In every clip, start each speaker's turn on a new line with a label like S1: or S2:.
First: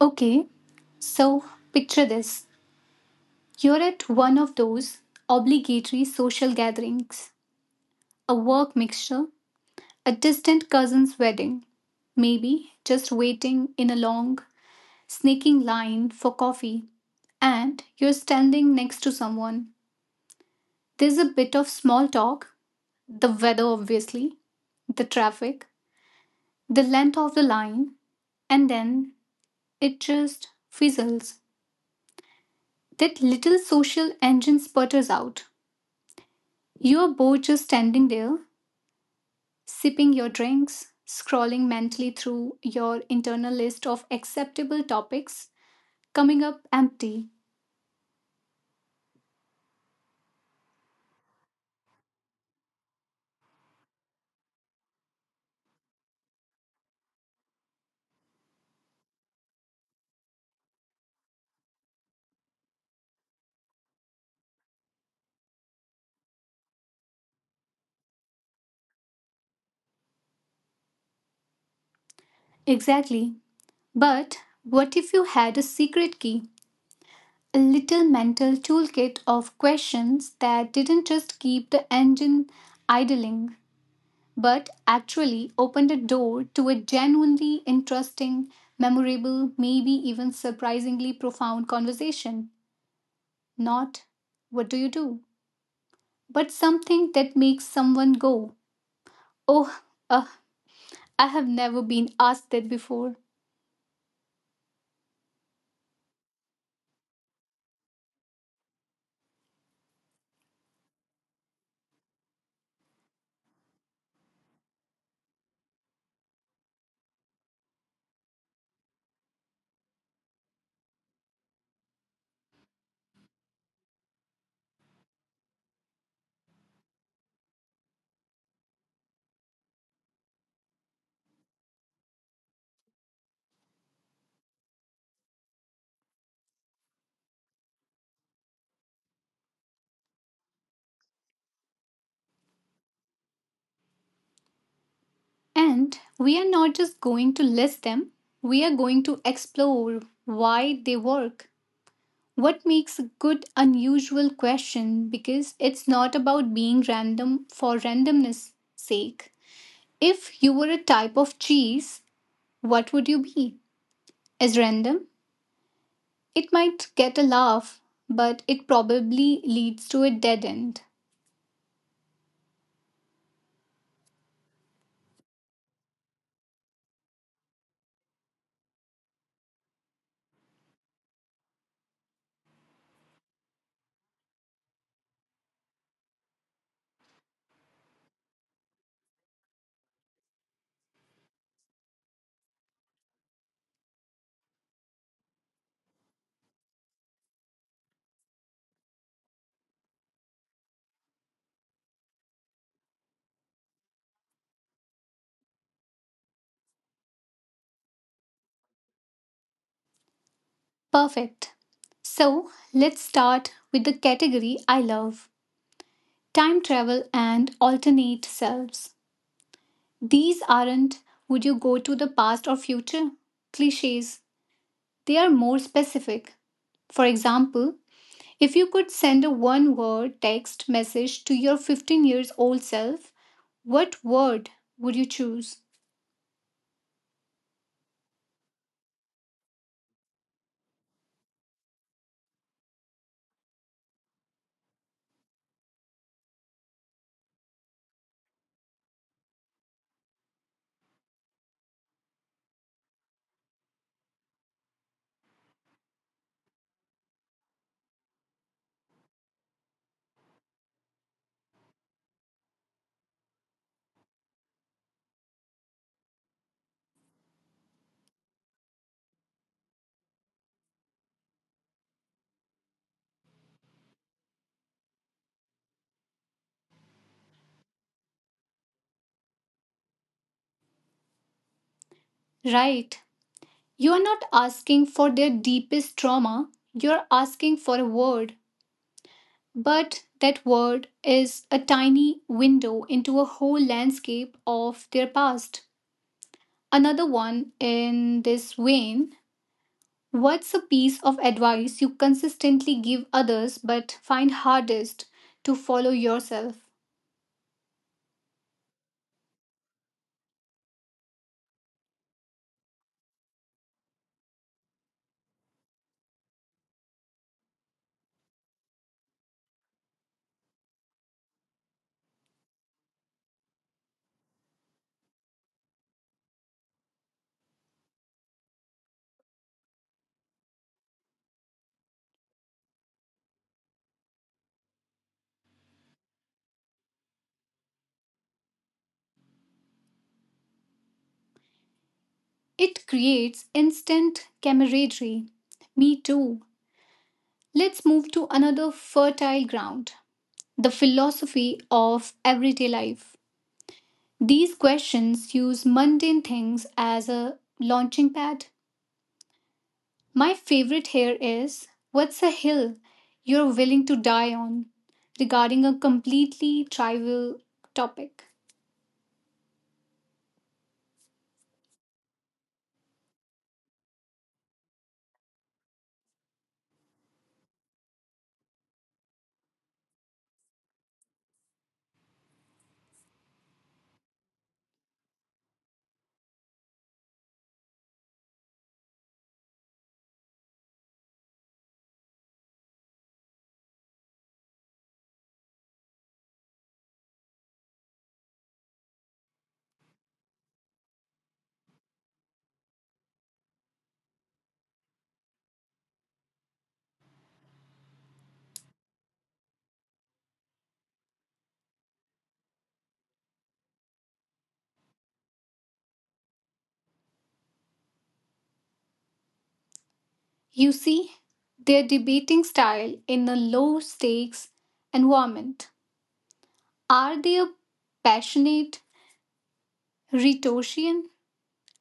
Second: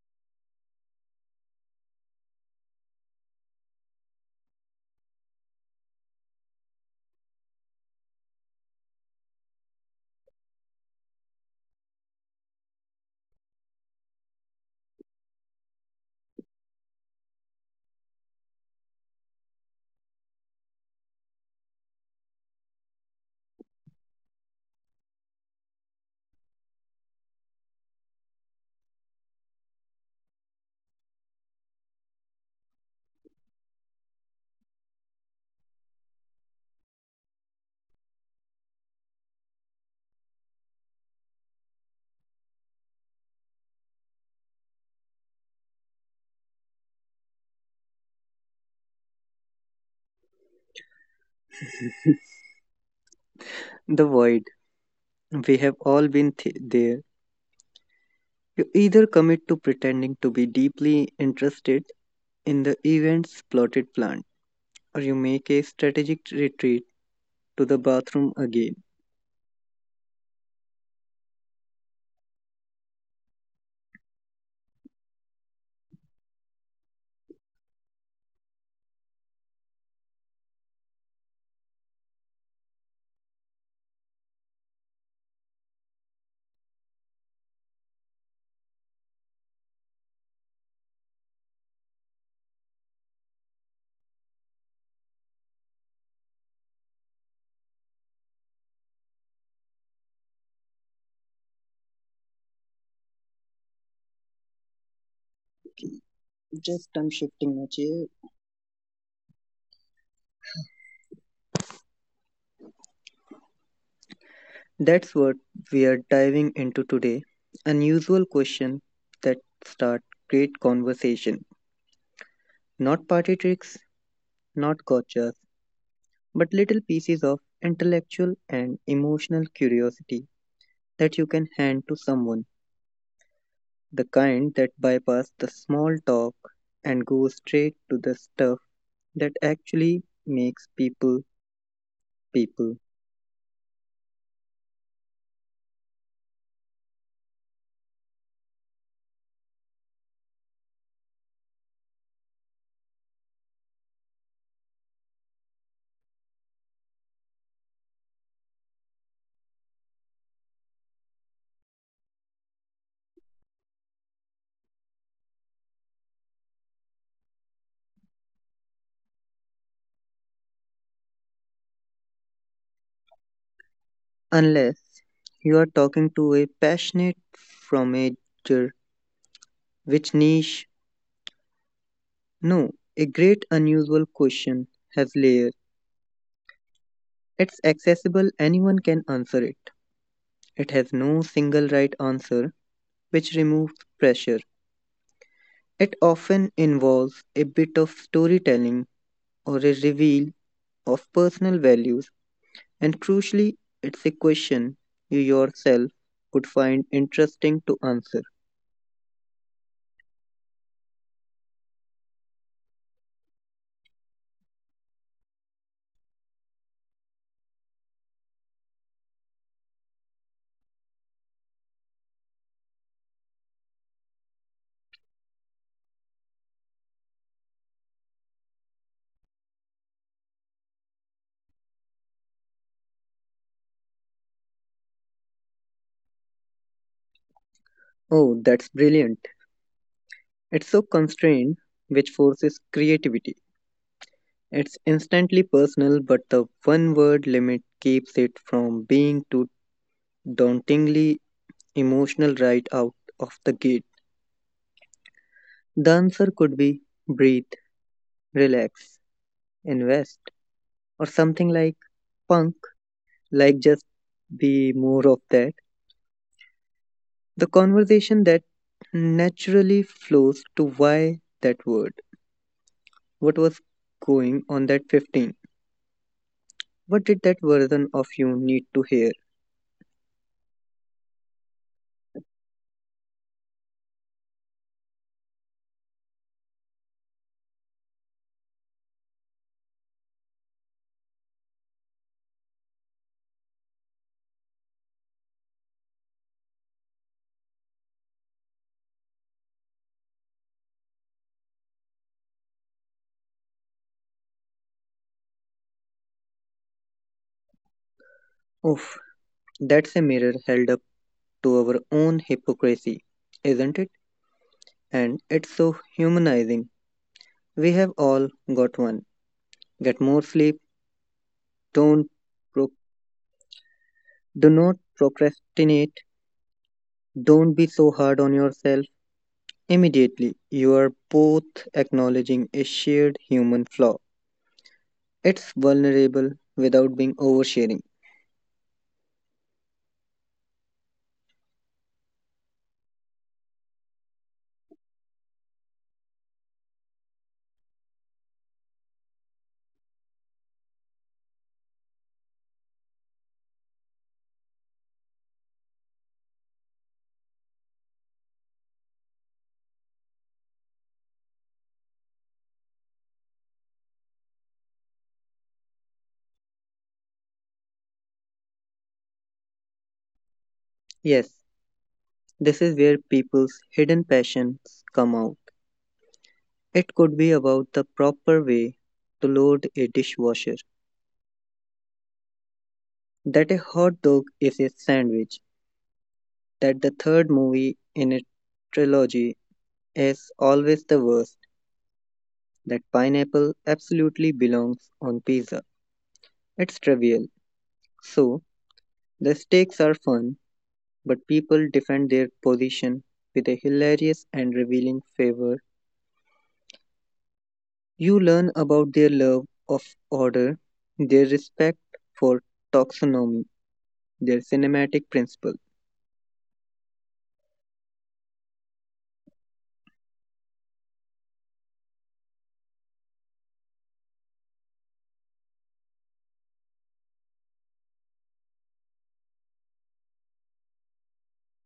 S1: Okay, so picture this. You're at one of those obligatory social gatherings, a work mixture, a distant cousin's wedding, maybe just waiting in a long, snaking line for coffee, and you're standing next to someone. There's a bit of small talk, the weather, obviously, the traffic, the length of the line, and then it just fizzles. That little social engine sputters out. You are both just standing there, sipping your drinks, scrolling mentally through your internal list of acceptable topics, coming up empty.
S2: The void. We have all been there. You either commit to pretending to be deeply interested in the event's plotted plan, or you make a strategic retreat to the bathroom again.
S1: Exactly. But what if you had a secret key? A little mental toolkit of questions that didn't just keep the engine idling, but actually opened a door to a genuinely interesting, memorable, maybe even surprisingly profound conversation. Not, what do you do? But something that makes someone go, oh, uh, I have never been asked that before.
S2: Just I'm shifting my chair. That's what we are diving into today. Unusual questions that start great conversation. Not party tricks, not gotchas, but little pieces of intellectual and emotional curiosity that you can hand to someone. The kind that bypass the small talk and go straight to the stuff that actually makes people people.
S1: And we are not just going to list them, we are going to explore why they work. What makes a good, unusual question? Because it's not about being random for randomness sake. If you were a type of cheese, what would you be? As random? It might get a laugh, but it probably leads to a dead end.
S2: Unless you are talking to a passionate fromager, which niche? No, a great unusual question has layers. It's accessible, anyone can answer it. It has no single right answer, which removes pressure. It often involves a bit of storytelling or a reveal of personal values. And crucially, it's a question you yourself would find interesting to answer.
S1: Perfect. So let's start with the category I love: time travel and alternate selves. These aren't would you go to the past or future cliches, they are more specific. For example, if you could send a one word text message to your 15 years old self, what word would you choose?
S2: Oh, that's brilliant. It's so constrained, which forces creativity. It's instantly personal, but the one word limit keeps it from being too dauntingly emotional right out of the gate. The answer could be breathe, relax, invest, or something like punk, like just be more of that. The conversation that naturally flows to why that word, what was going on that 15, what did that version of you need to hear?
S1: Right. You are not asking for their deepest trauma, you're asking for a word. But that word is a tiny window into a whole landscape of their past. Another one in this vein: what's a piece of advice you consistently give others but find hardest to follow yourself?
S2: Oof, that's a mirror held up to our own hypocrisy, isn't it? And it's so humanizing. We have all got one. Get more sleep, don't pro- do not procrastinate, don't be so hard on yourself. Immediately, you are both acknowledging a shared human flaw. It's vulnerable without being oversharing.
S1: It creates instant camaraderie. Me too. Let's move to another fertile ground: the philosophy of everyday life. These questions use mundane things as a launching pad. My favorite here is what's a hill you're willing to die on regarding a completely trivial topic?
S2: Yes, this is where people's hidden passions come out. It could be about the proper way to load a dishwasher, that a hot dog is a sandwich, that the third movie in a trilogy is always the worst, that pineapple absolutely belongs on pizza. It's trivial. So, the stakes are fun, but people defend their position with a hilarious and revealing favor. You learn about their love of order, their respect for taxonomy, their cinematic principle.
S1: You see, their debating style in a low stakes environment. Are they a passionate rhetorician,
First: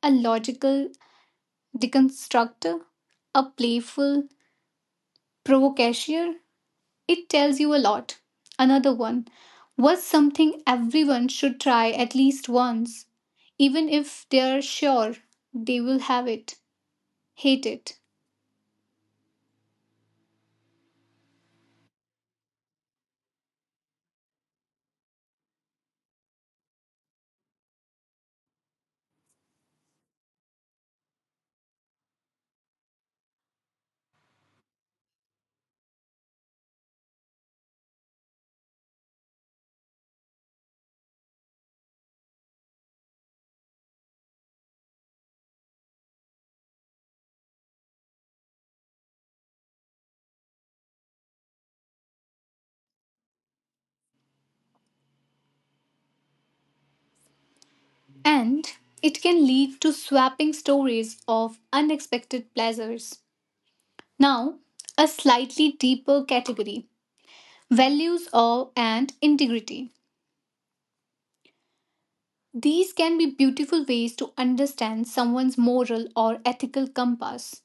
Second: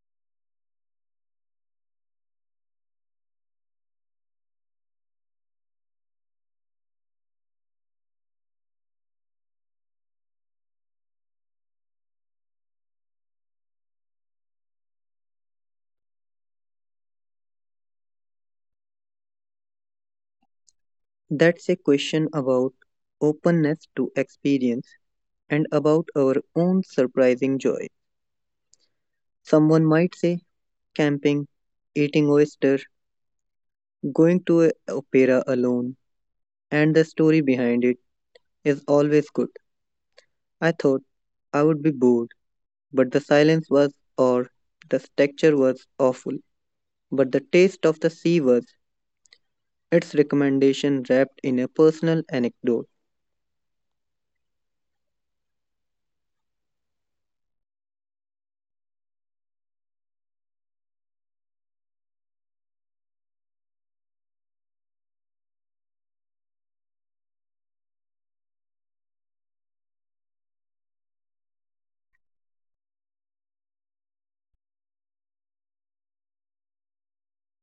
S1: a logical deconstructor, a playful provocateur? It tells you a lot. Another one was something everyone should try at least once, even if they're sure they will have it, hate it.
S2: That's a question about openness to experience and about our own surprising joy. Someone might say camping, eating oyster, going to a opera alone, and the story behind it is always good. I thought I would be bored, but the silence was, or the texture was awful, but the taste of the sea was its recommendation wrapped in a personal anecdote.
S1: And it can lead to swapping stories of unexpected pleasures. Now, a slightly deeper category: values or and integrity. These can be beautiful ways to understand someone's moral or ethical compass,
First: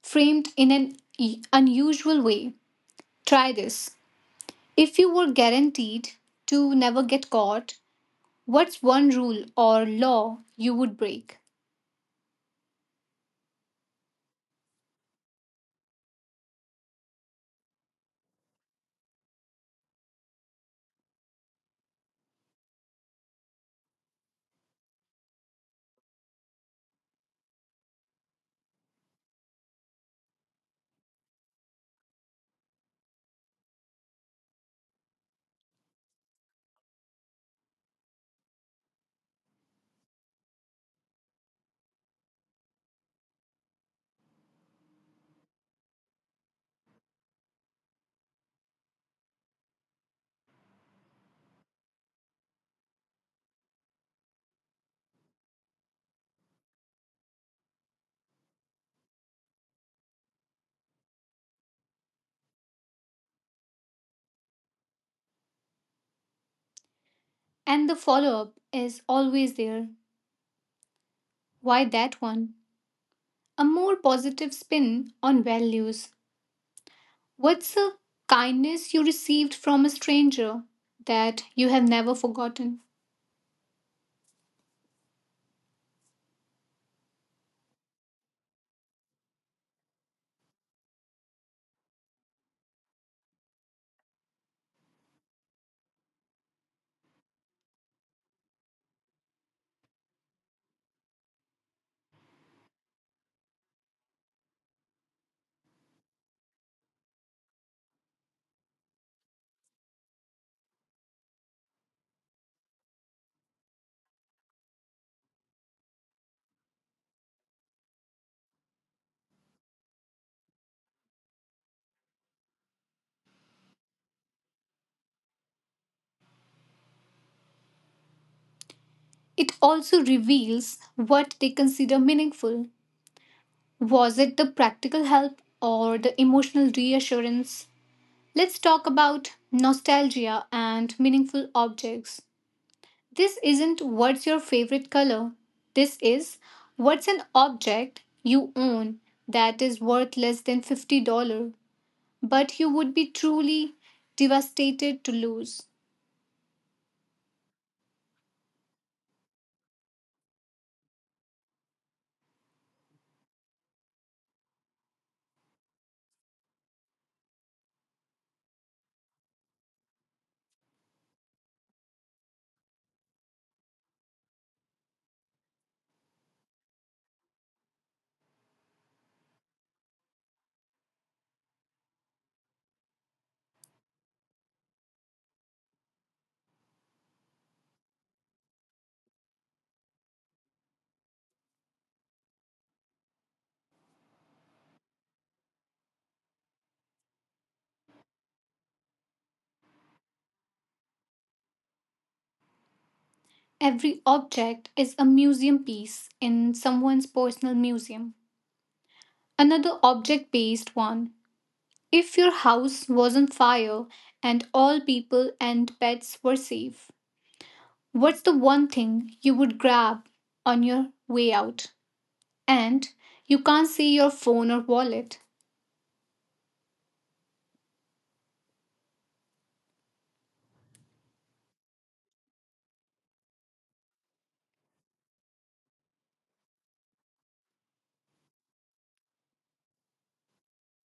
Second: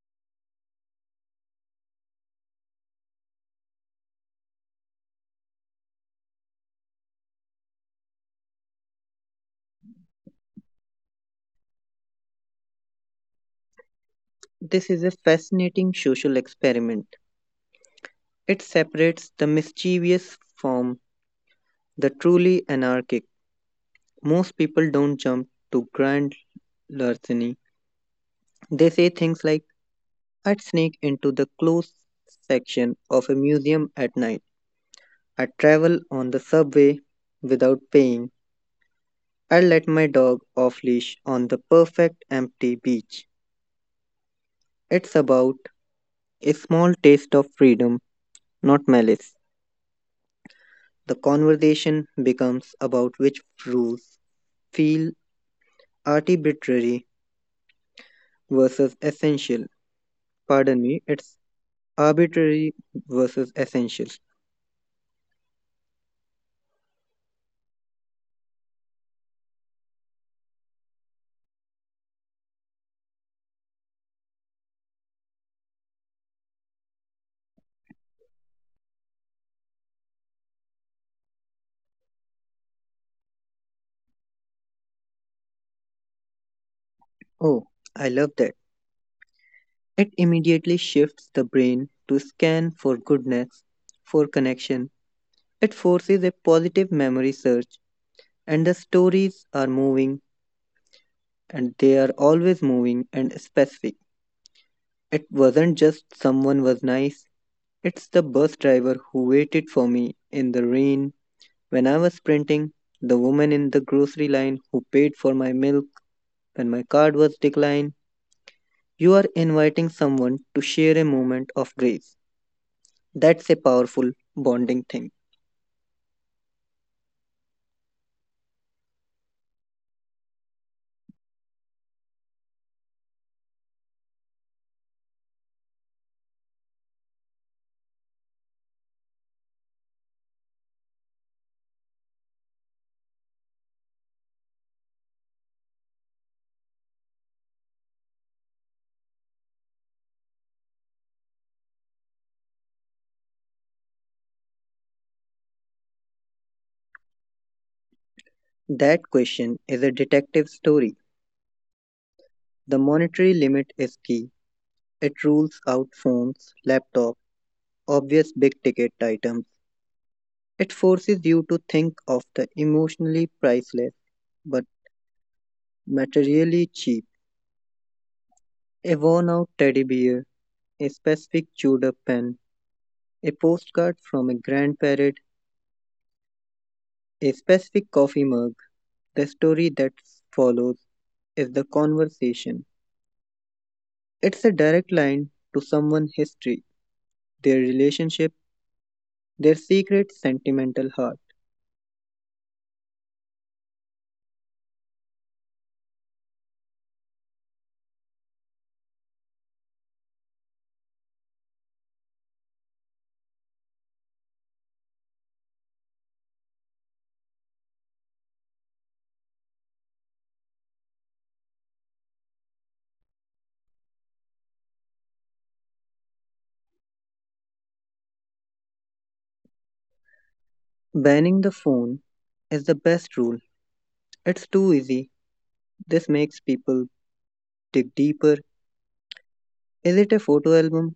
S1: framed in an unusual way. Try this. If you were guaranteed to never get caught, what's one rule or law you would break?
S2: This is a fascinating social experiment. It separates the mischievous from the truly anarchic. Most people don't jump to grand larceny. They say things like, I'd sneak into the closed section of a museum at night. I'd travel on the subway without paying. I'd let my dog off leash on the perfect empty beach. It's about a small taste of freedom, not malice. The conversation becomes about which rules feel arbitrary versus essential. Pardon me, it's arbitrary versus essential.
S1: And the follow up is always there. Why that one? A more positive spin on values. What's a kindness you received from a stranger that you have never forgotten?
S2: Oh, I love that. It immediately shifts the brain to scan for goodness, for connection. It forces a positive memory search, and the stories are moving, and they are always moving and specific. It wasn't just someone was nice, it's the bus driver who waited for me in the rain when I was sprinting, the woman in the grocery line who paid for my milk when my card was declined. You are inviting someone to share a moment of grace. That's a powerful bonding thing.
S1: It also reveals what they consider meaningful. Was it the practical help or the emotional reassurance? Let's talk about nostalgia and meaningful objects. This isn't what's your favorite color. This is, what's an object you own that is worth less than $50, but you would be truly devastated to lose.
S2: That question is a detective story. The monetary limit is key. It rules out phones, laptops, obvious big ticket items. It forces you to think of the emotionally priceless but materially cheap. A worn out teddy bear, a specific chewed up pen, a postcard from a grandparent, a specific coffee mug. The story that follows is the conversation. It's a direct line to someone's history, their relationship, their secret sentimental heart.
S1: Every object is a museum piece in someone's personal museum. Another object based one. If your house was on fire and all people and pets were safe, what's the one thing you would grab on your way out? And you can't see your phone or wallet.
S2: Banning the phone is the best rule. It's too easy. This makes people dig deeper. Is it a photo album,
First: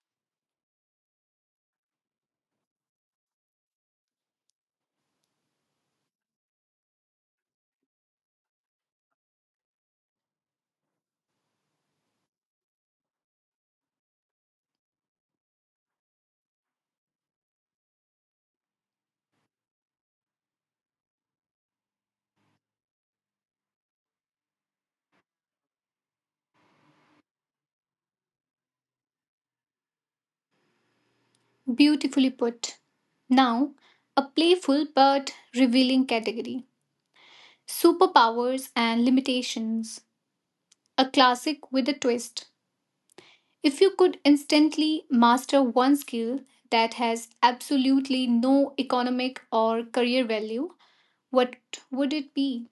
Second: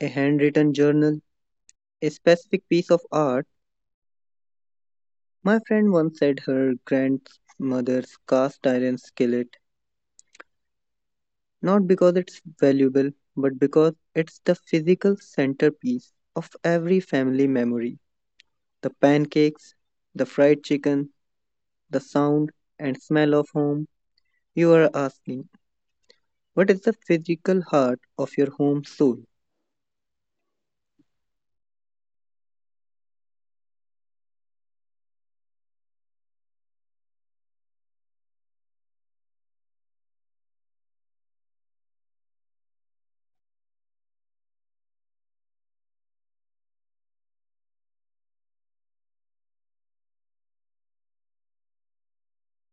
S2: a handwritten journal, a specific piece of art? My friend once said her grandmother's cast iron skillet, not because it's valuable, but because it's the physical centerpiece of every family memory. The pancakes, the fried chicken, the sound and smell of home. You are asking, what is the physical heart of your home soul?
S1: Beautifully put. Now, a playful but revealing category: superpowers and limitations. A classic with a twist. If you could instantly master one skill that has absolutely no economic or career value, what would it be?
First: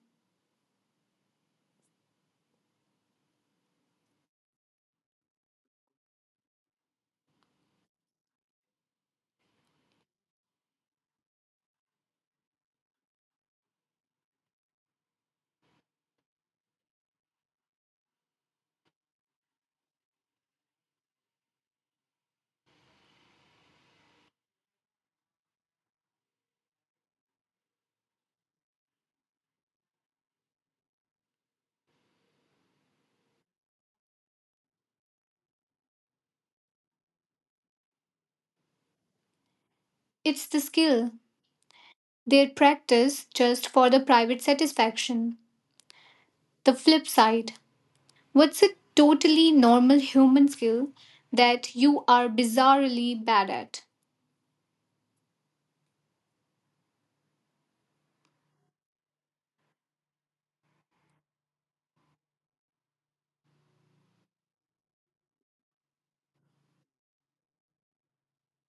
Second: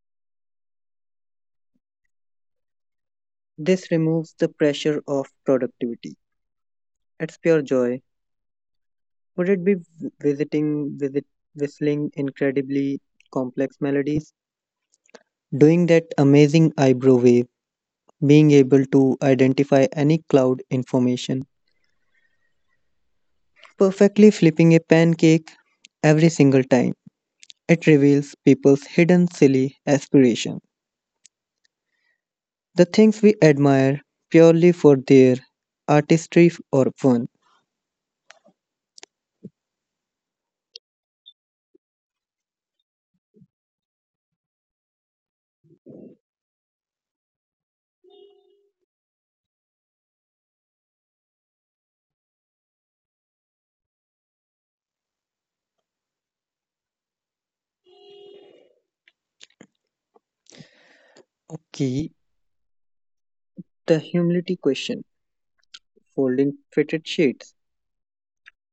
S2: This removes the pressure of productivity. It's pure joy. Would it be visiting, visit, whistling incredibly complex melodies? Doing that amazing eyebrow wave? Being able to identify any cloud information, perfectly flipping a pancake every single time. It reveals people's hidden silly aspirations, the things we admire purely for their artistry or fun.
S1: It's the skill their practice just for the private satisfaction. The flip side: what's a totally normal human skill that you are bizarrely bad at?
S2: Okay, the humility question, folding fitted sheets,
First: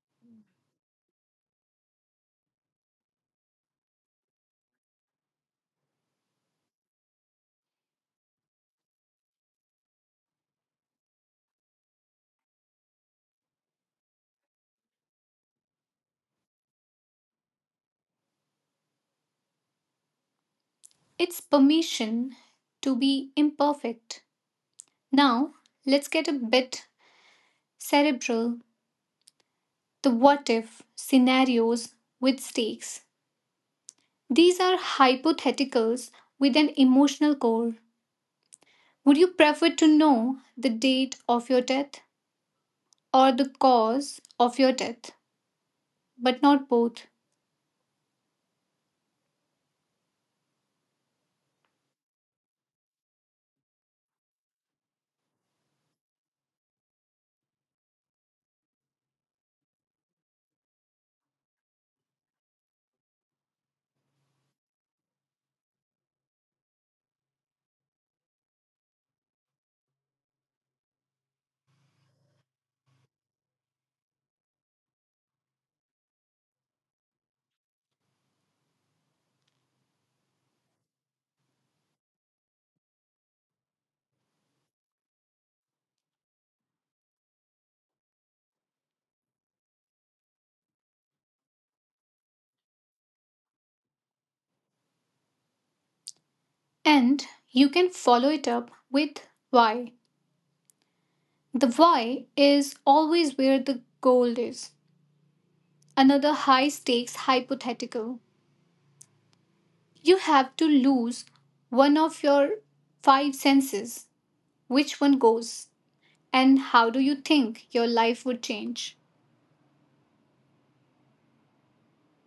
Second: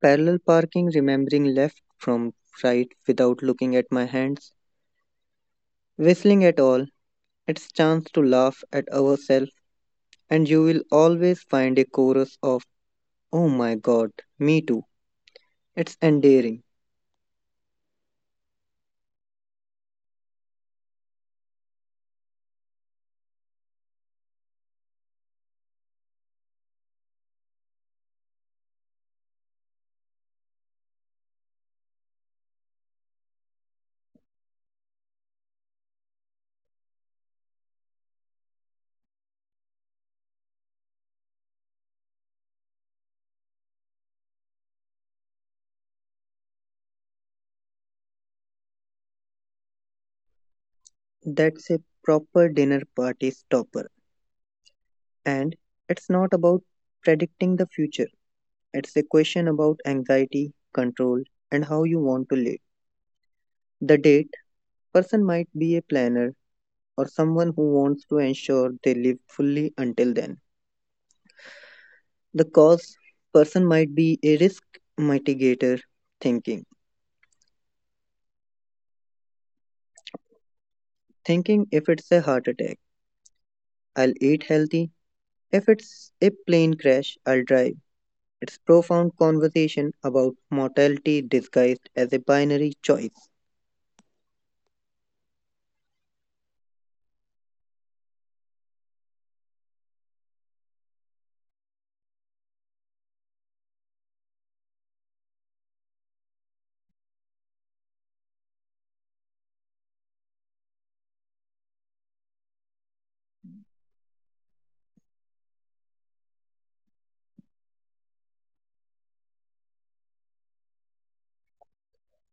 S2: parallel parking, remembering left from right without looking at my hands, whistling at all, it's chance to laugh at ourselves, and you will always find a chorus of Oh my god, me too. It's endearing.
S1: It's permission to be imperfect. Now, let's get a bit cerebral. The what if scenarios with stakes. These are hypotheticals with an emotional core. Would you prefer to know the date of your death or the cause of your death? But not both.
S2: That's a proper dinner party stopper. And it's not about predicting the future, it's a question about anxiety, control, and how you want to live. The date person might be a planner or someone who wants to ensure they live fully until then. The cause person might be a risk mitigator thinking. Thinking if it's a heart attack, I'll eat healthy. If it's a plane crash, I'll drive. It's profound conversation about mortality disguised as a binary choice.
S1: And you can follow it up with why. The why is always where the gold is. Another high stakes hypothetical. You have to lose one of your five senses. Which one goes? And how do you think your life would change?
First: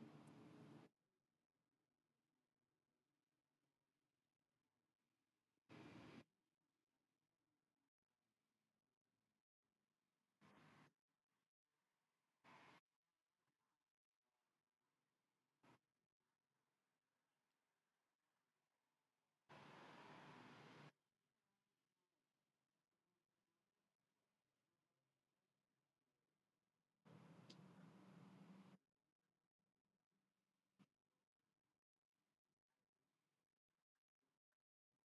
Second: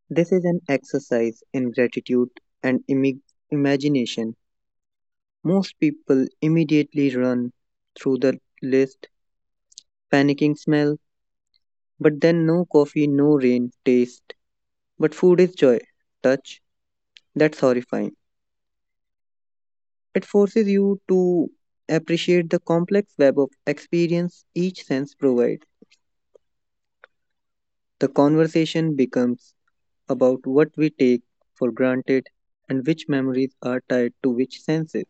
S2: This is an exercise in gratitude and imagination. Most people immediately run through the list, panicking smell, but then no coffee, no rain, taste, but food is joy, touch. That's horrifying. It forces you to appreciate the complex web of experience each sense provides. The conversation becomes about what we take for granted and which memories are tied to which senses.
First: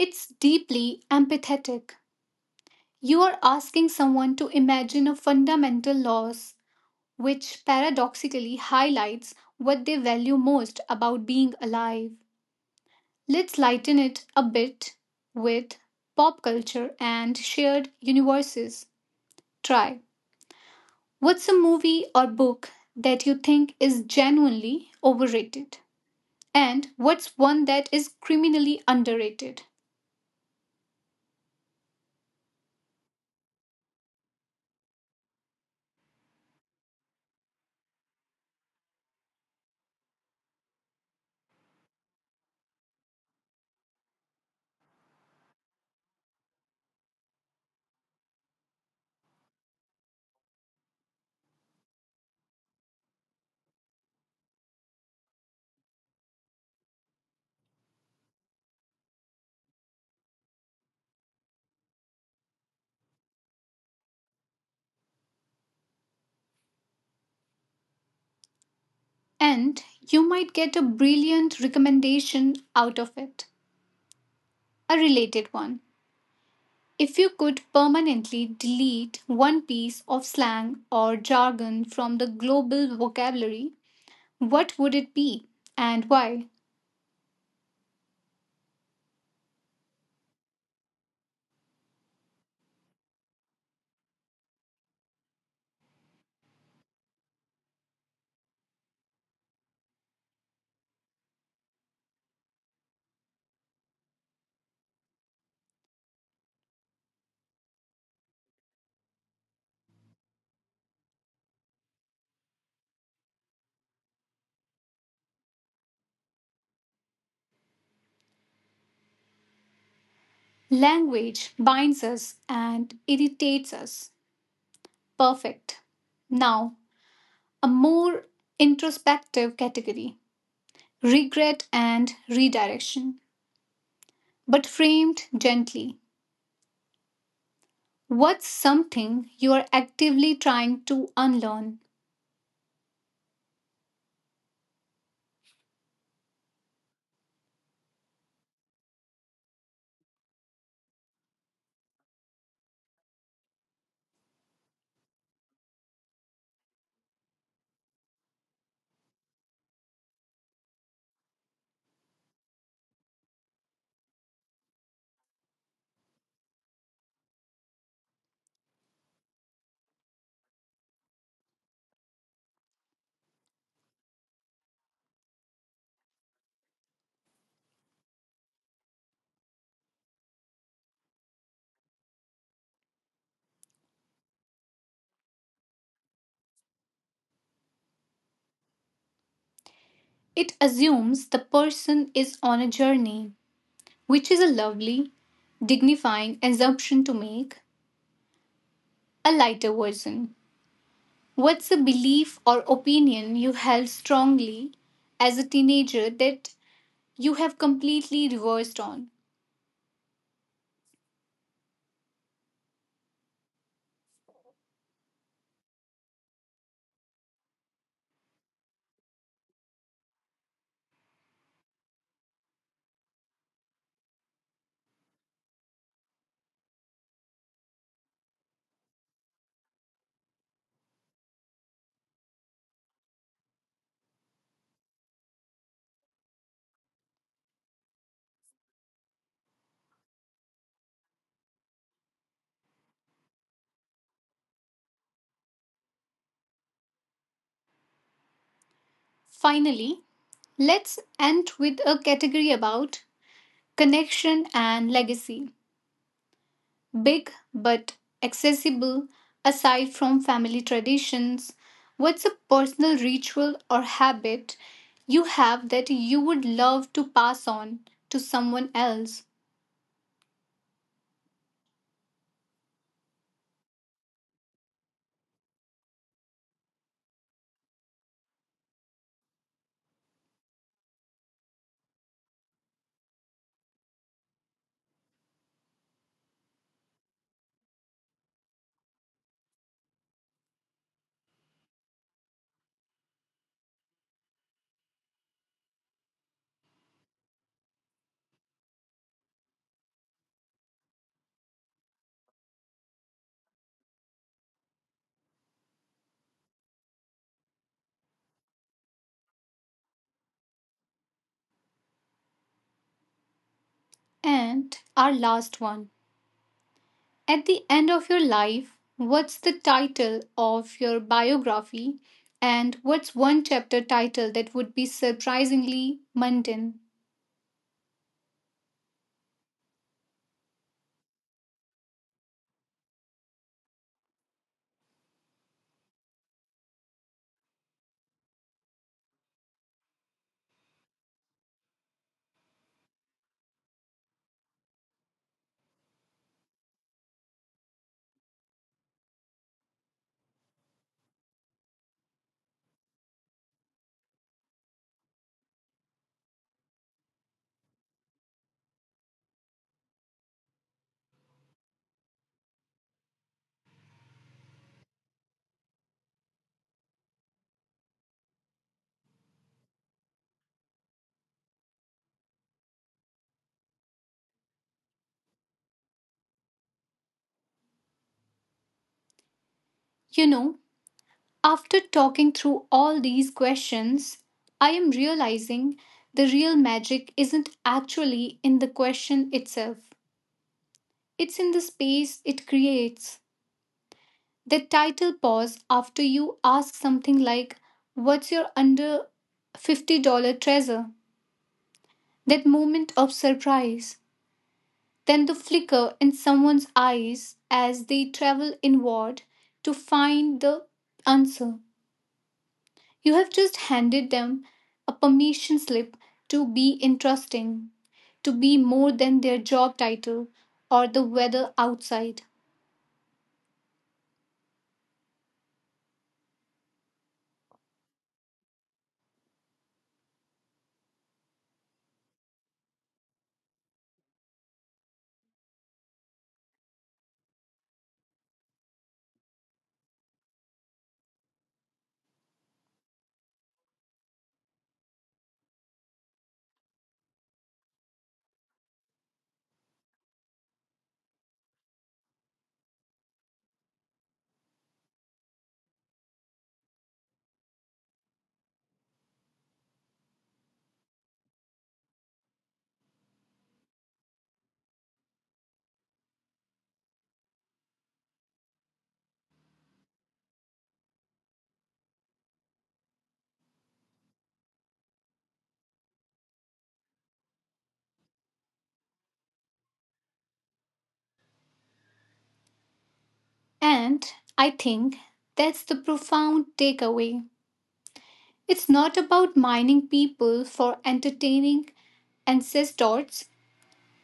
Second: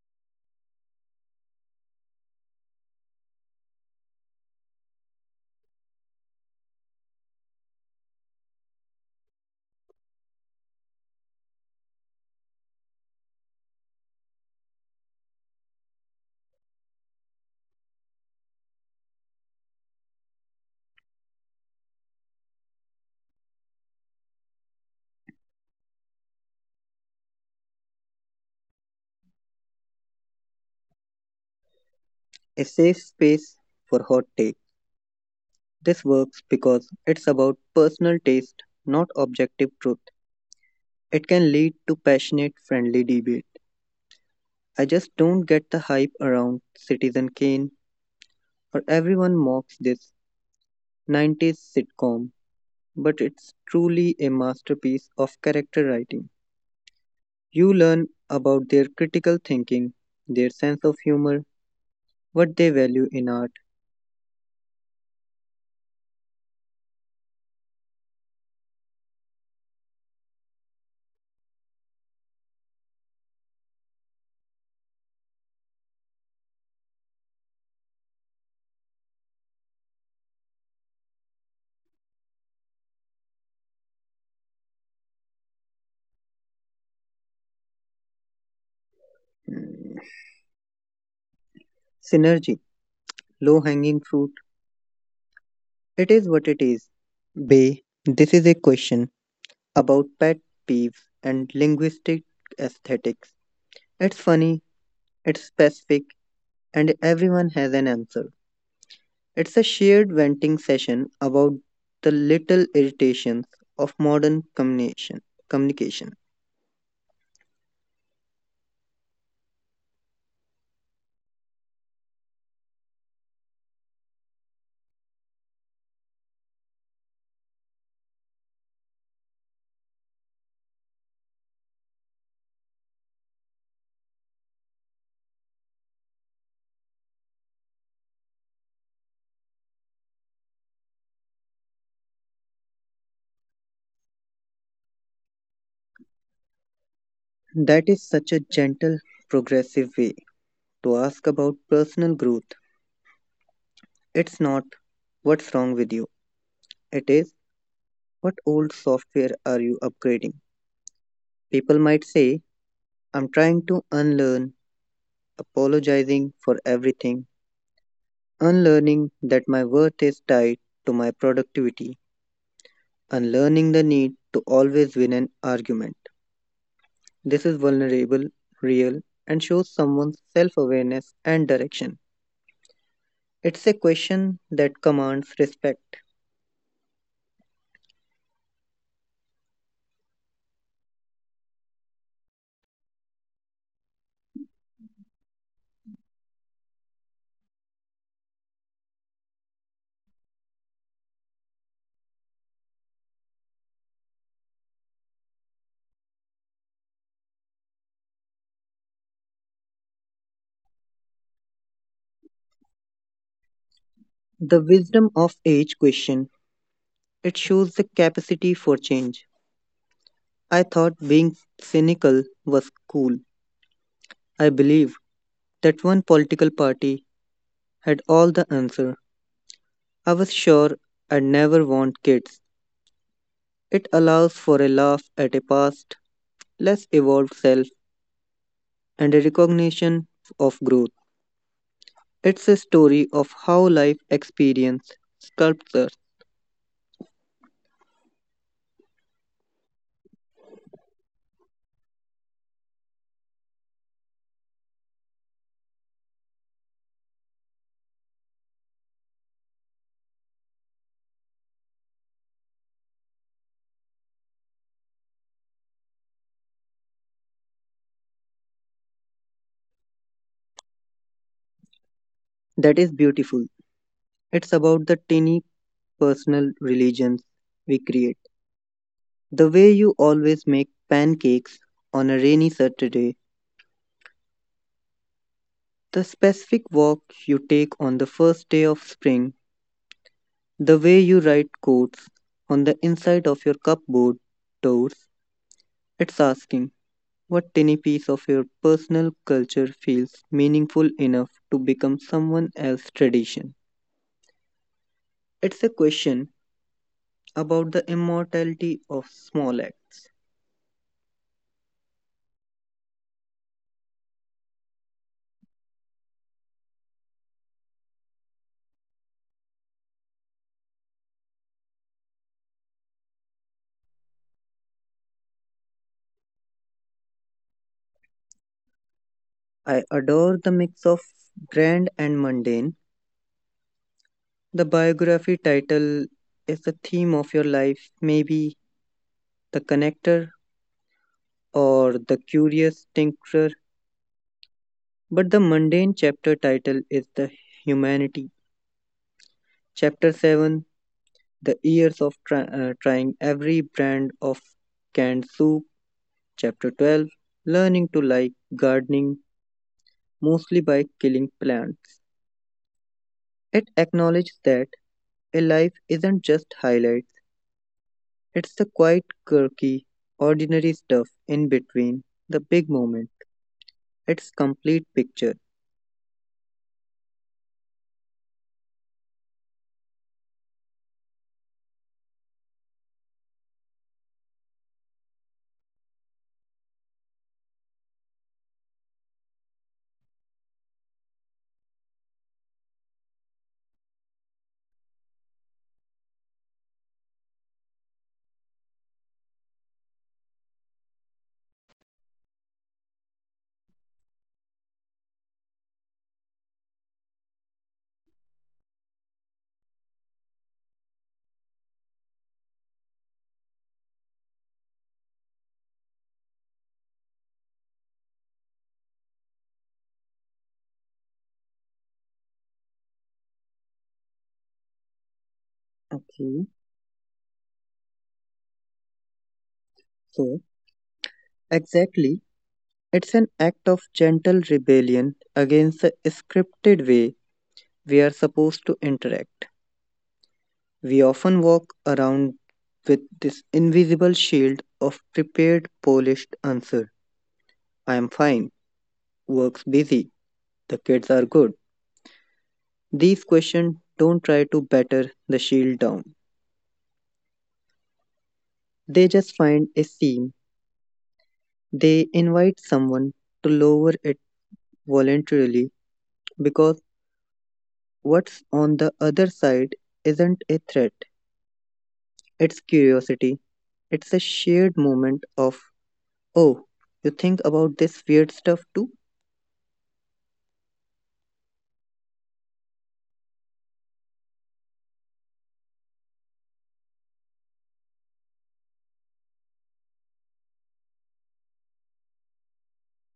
S1: It's deeply empathetic. You are asking someone to imagine a fundamental loss which paradoxically highlights what they value most about being alive. Let's lighten it a bit with pop culture and shared universes. Try. What's a movie or book that you think is genuinely overrated? And what's one that is criminally underrated?
S2: A safe space for hot take. This works because it's about personal taste, not objective truth. It can lead to passionate, friendly debate. I just don't get the hype around Citizen Kane, or everyone mocks this 90s sitcom, but it's truly a masterpiece of character writing. You learn about their critical thinking, their sense of humor, what they value in art.
S1: And you might get a brilliant recommendation out of it, a related one. If you could permanently delete one piece of slang or jargon from the global vocabulary, what would it be and why?
S2: Mm, synergy, low hanging fruit. It is what it is. Bay, this is a question about pet peeves and linguistic aesthetics. It's funny, it's specific, and everyone has an answer. It's a shared venting session about the little irritations of modern communication.
S1: Language binds us and irritates us. Perfect. Now, a more introspective category: regret and redirection, but framed gently. What's something you are actively trying to unlearn?
S2: That is such a gentle, progressive way to ask about personal growth. It's not what's wrong with you, it is what old software are you upgrading? People might say, I'm trying to unlearn, apologizing for everything, unlearning that my worth is tied to my productivity, unlearning the need to always win an argument. This is vulnerable, real, and shows someone's self awareness and direction. It's a question that commands respect.
S1: It assumes the person is on a journey, which is a lovely, dignifying assumption to make. A lighter version. What's a belief or opinion you held strongly as a teenager that you have completely reversed on?
S2: The wisdom of age question. It shows the capacity for change. I thought being cynical was cool. I believe that one political party had all the answer. I was sure I'd never want kids. It allows for a laugh at a past, less evolved self, and a recognition of growth. It's a story of how life experience sculptures.
S1: Finally, let's end with a category about connection and legacy. Big but accessible, aside from family traditions, what's a personal ritual or habit you have that you would love to pass on to someone else?
S2: That is beautiful. It's about the tiny personal religions we create. The way you always make pancakes on a rainy Saturday, the specific walk you take on the first day of spring, the way you write quotes on the inside of your cupboard doors, it's asking what tiny piece of your personal culture feels meaningful enough to become someone else's tradition. It's a question about the immortality of small acts.
S1: And our last one. At the end of your life, what's the title of your biography? And what's one chapter title that would be surprisingly mundane?
S2: I adore the mix of grand and mundane. The biography title is the theme of your life, maybe the connector or the curious tinkerer. But the mundane chapter title is The Humanity. Chapter 7, The Years of Trying Every Brand of Canned Soup. Chapter 12, Learning to Like Gardening Mostly by Killing Plants. It acknowledges that a life isn't just highlights, it's the quiet, quirky, ordinary stuff in between the big moment. It's complete picture.
S1: You know, after talking through all these questions, I am realizing the real magic isn't actually in the question itself, it's in the space it creates. The title pause after you ask something like, what's your under $50 treasure? That moment of surprise, then the flicker in someone's eyes as they travel inward to find the answer. You have just handed them a permission slip to be interesting, to be more than their job title or the weather outside.
S2: Okay, so exactly. It's an act of gentle rebellion against the scripted way we are supposed to interact. We often walk around with this invisible shield of prepared, polished answer. I am fine. Work's busy. The kids are good. These questions don't try to batter the shield down. They just find a seam. They invite someone to lower it voluntarily because what's on the other side isn't a threat. It's curiosity. It's a shared moment of, oh, you think about this weird stuff too?
S1: And I think that's the profound takeaway. It's not about mining people for entertaining ancestors,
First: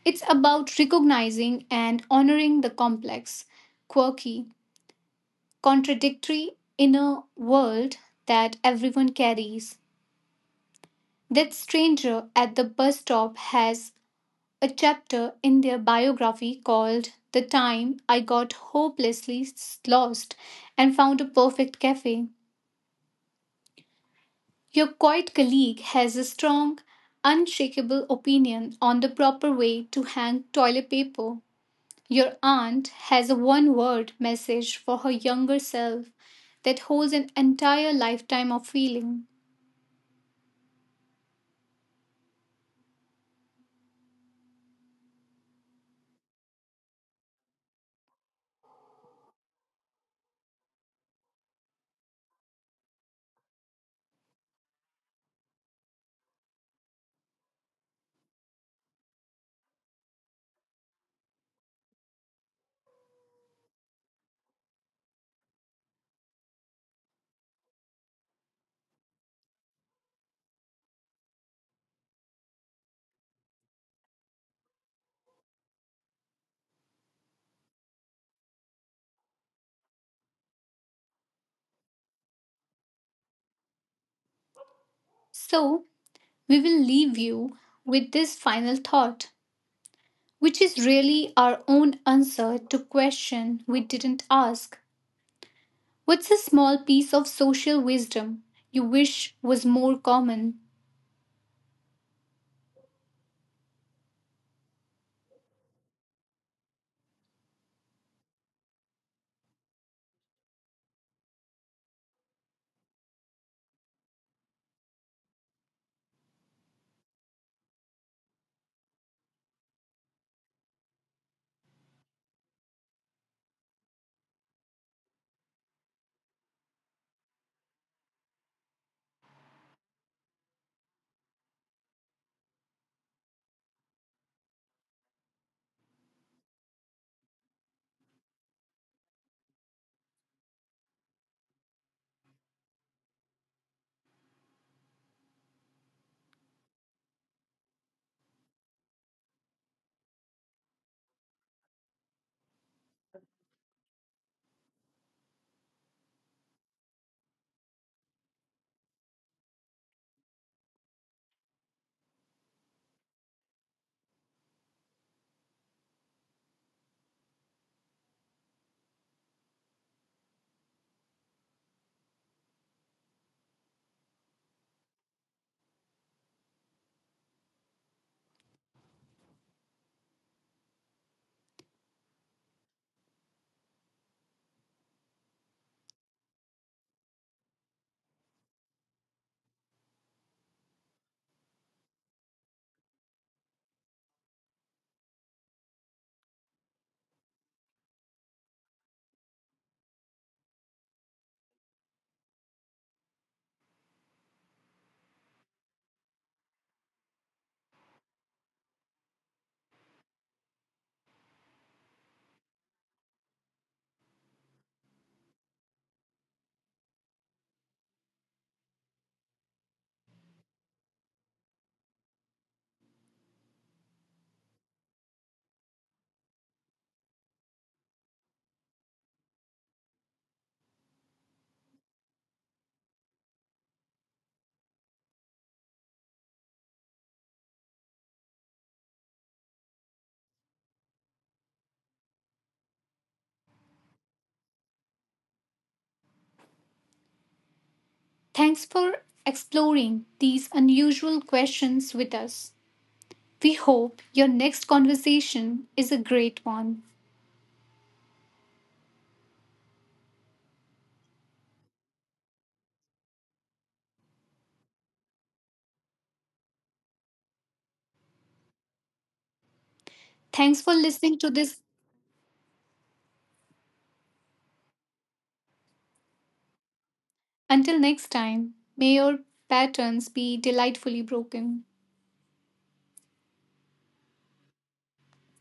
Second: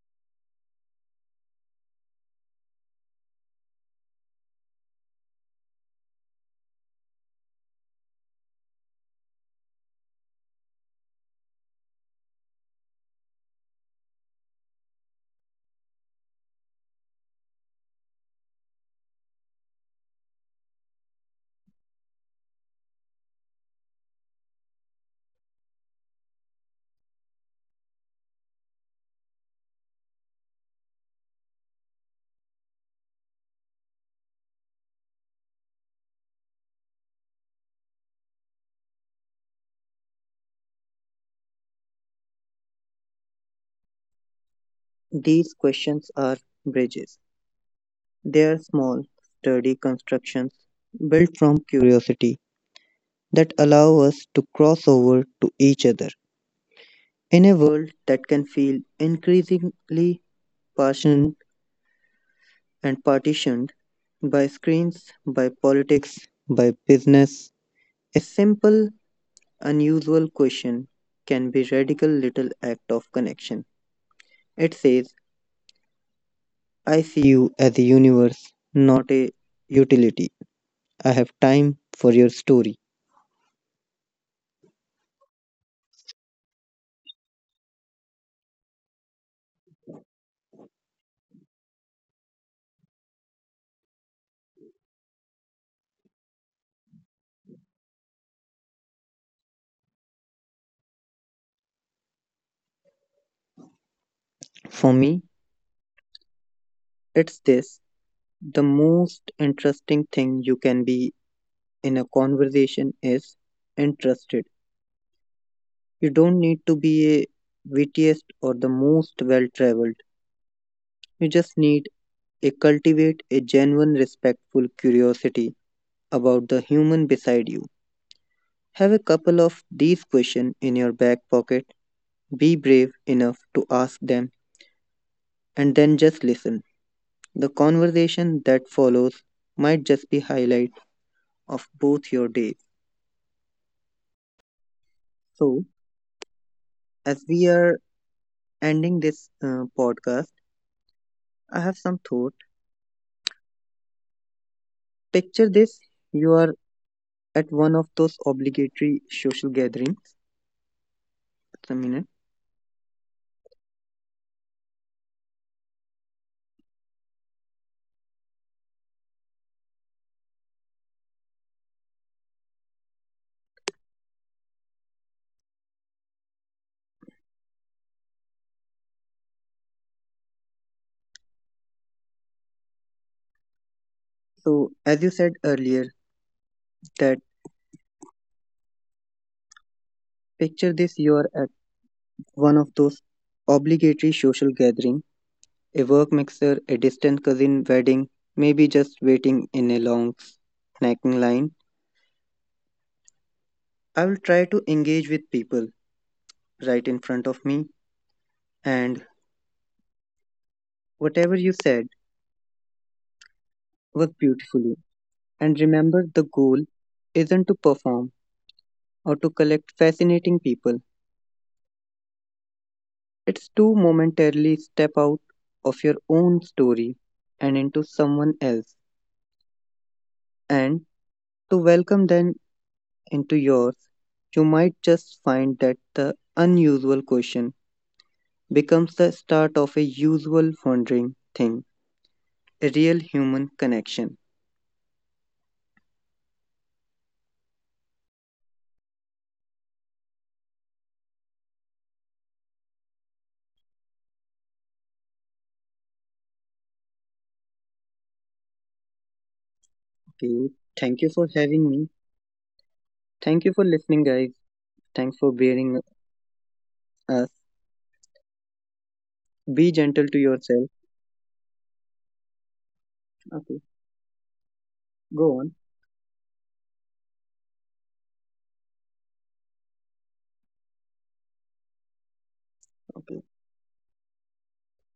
S1: it's about recognizing and honoring the complex, quirky, contradictory inner world that everyone carries. That stranger at the bus stop has a chapter in their biography called The Time I Got Hopelessly Lost and Found a Perfect Cafe. Your quiet colleague has a strong, unshakable opinion on the proper way to hang toilet paper. Your aunt has a one word message for her younger self that holds an entire lifetime of feeling.
S2: These questions are bridges. They are small, sturdy constructions built from curiosity that allow us to cross over to each other. In a world that can feel increasingly partitioned partitioned by screens, by politics, by business, a simple, unusual question can be radical little act of connection. It says, I see you as a universe, not a utility. I have time for your story.
S1: So, we will leave you with this final thought, which is really our own answer to question we didn't ask. What's a small piece of social wisdom you wish was more common?
S2: For me, it's this, the most interesting thing you can be in a conversation is interested. You don't need to be a wittiest or the most well traveled. You just need a cultivate a genuine respectful curiosity about the human beside you. Have a couple of these questions in your back pocket. Be brave enough to ask them and then just listen. The conversation that follows might just be highlight of both your days. So, as we are ending this podcast, I have some thought. Picture this: you are at one of those obligatory social gatherings. Just a minute. So, as you said earlier, that picture this: you are at one of those obligatory social gathering, a work mixer, a distant cousin wedding, maybe just waiting in a long snacking line. I will try to engage with people right in front of me, and whatever you said was beautifully. And remember, the goal isn't to perform or to collect fascinating people, it's to momentarily step out of your own story and into someone else, and to welcome them into yours. You might just find that the unusual question becomes the start of a usual wondering thing, a real human connection.
S1: Thanks for exploring these unusual questions with us. We hope your next conversation is a great one.
S2: You. Thank you for having me. Thank you for listening, guys. Thanks for bearing us. Be gentle
S1: Thanks
S2: to
S1: for
S2: yourself.
S1: listening to this.
S2: Okay, go on.
S1: Until next time, may your patterns be delightfully broken.
S2: Okay.